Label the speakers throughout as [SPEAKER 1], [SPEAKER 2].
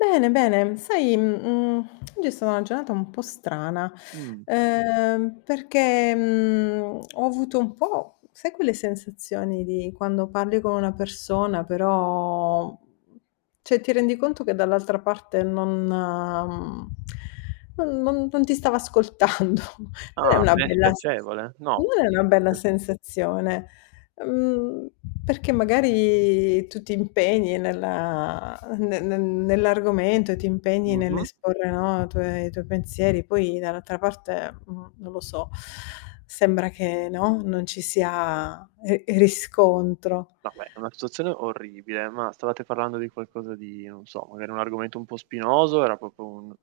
[SPEAKER 1] Bene, bene, mhmm, sai, mhmm, mhmm, oggi è stata una giornata un po' strana,
[SPEAKER 2] Mh.
[SPEAKER 1] ehm, perché, mhmm, ho avuto un po', sai, quelle sensazioni di quando parli con una persona però mhmm, cioè ti rendi conto che dall'altra parte non mhmm, non non non ti stava ascoltando, non è
[SPEAKER 2] Ah,
[SPEAKER 1] una
[SPEAKER 2] beh
[SPEAKER 1] bella s s
[SPEAKER 2] spiacevole. No, per
[SPEAKER 1] non è una bella
[SPEAKER 2] niente.
[SPEAKER 1] sensazione, mhmm, perché magari tu ti impegni nella ne ne nell'argomento, e ti impegni nell'
[SPEAKER 2] Mh-mh.
[SPEAKER 1] esporre, no, tue i tuoi pensieri, poi dall'altra parte, mhmm, non lo so, sembra che, no, non ci sia e e riscontro.
[SPEAKER 2] No, beh, è una situazione orribile, ma stavate parlando di qualcosa di non so, magari un argomento un po' spinoso, era proprio un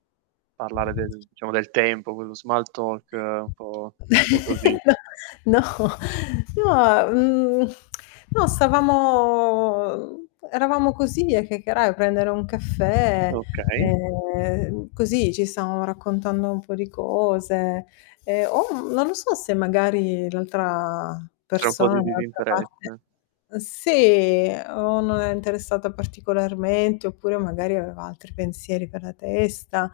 [SPEAKER 2] parlare del diciamo del tempo, quello small talk, un po' un po' così.
[SPEAKER 1] No, no, mah, mhmm, no, stavamo eravamo così a chiacchierare, a prendere un caffè,
[SPEAKER 2] Okay.
[SPEAKER 1] ehm, così ci stavamo raccontando un po' di cose ehm, o, mhmm, non lo so se magari l'altra
[SPEAKER 2] C'è un po'
[SPEAKER 1] persona,
[SPEAKER 2] di
[SPEAKER 1] dall'altra parte
[SPEAKER 2] disinteresse.
[SPEAKER 1] mhmm, sì o non è interessata particolarmente oppure magari aveva altri pensieri per la testa.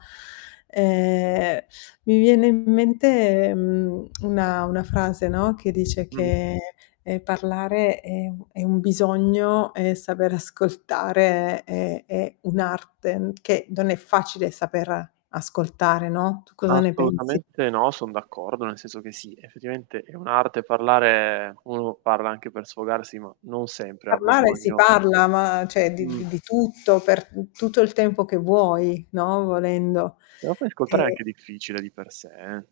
[SPEAKER 1] Ehm, mi viene in mente, mhmm, una una frase, no, che dice
[SPEAKER 2] Mh.
[SPEAKER 1] che, ehm, parlare è un è un bisogno e saper ascoltare è è un'arte, che non è facile saper ascoltare, no, tu cosa ne pensi?
[SPEAKER 2] Assolutamente no, son d'accordo, nel senso che sì, effettivamente è un'arte parlare uno parla anche per sfogarsi, ma non sempre ha
[SPEAKER 1] Parlare si
[SPEAKER 2] bisogno
[SPEAKER 1] parla, ma cioè di
[SPEAKER 2] Mh.
[SPEAKER 1] di tutto, per tu tutto il tempo che vuoi, no, volendo.
[SPEAKER 2] Ma poi ascoltare è
[SPEAKER 1] E
[SPEAKER 2] anche difficile di per sé, eh.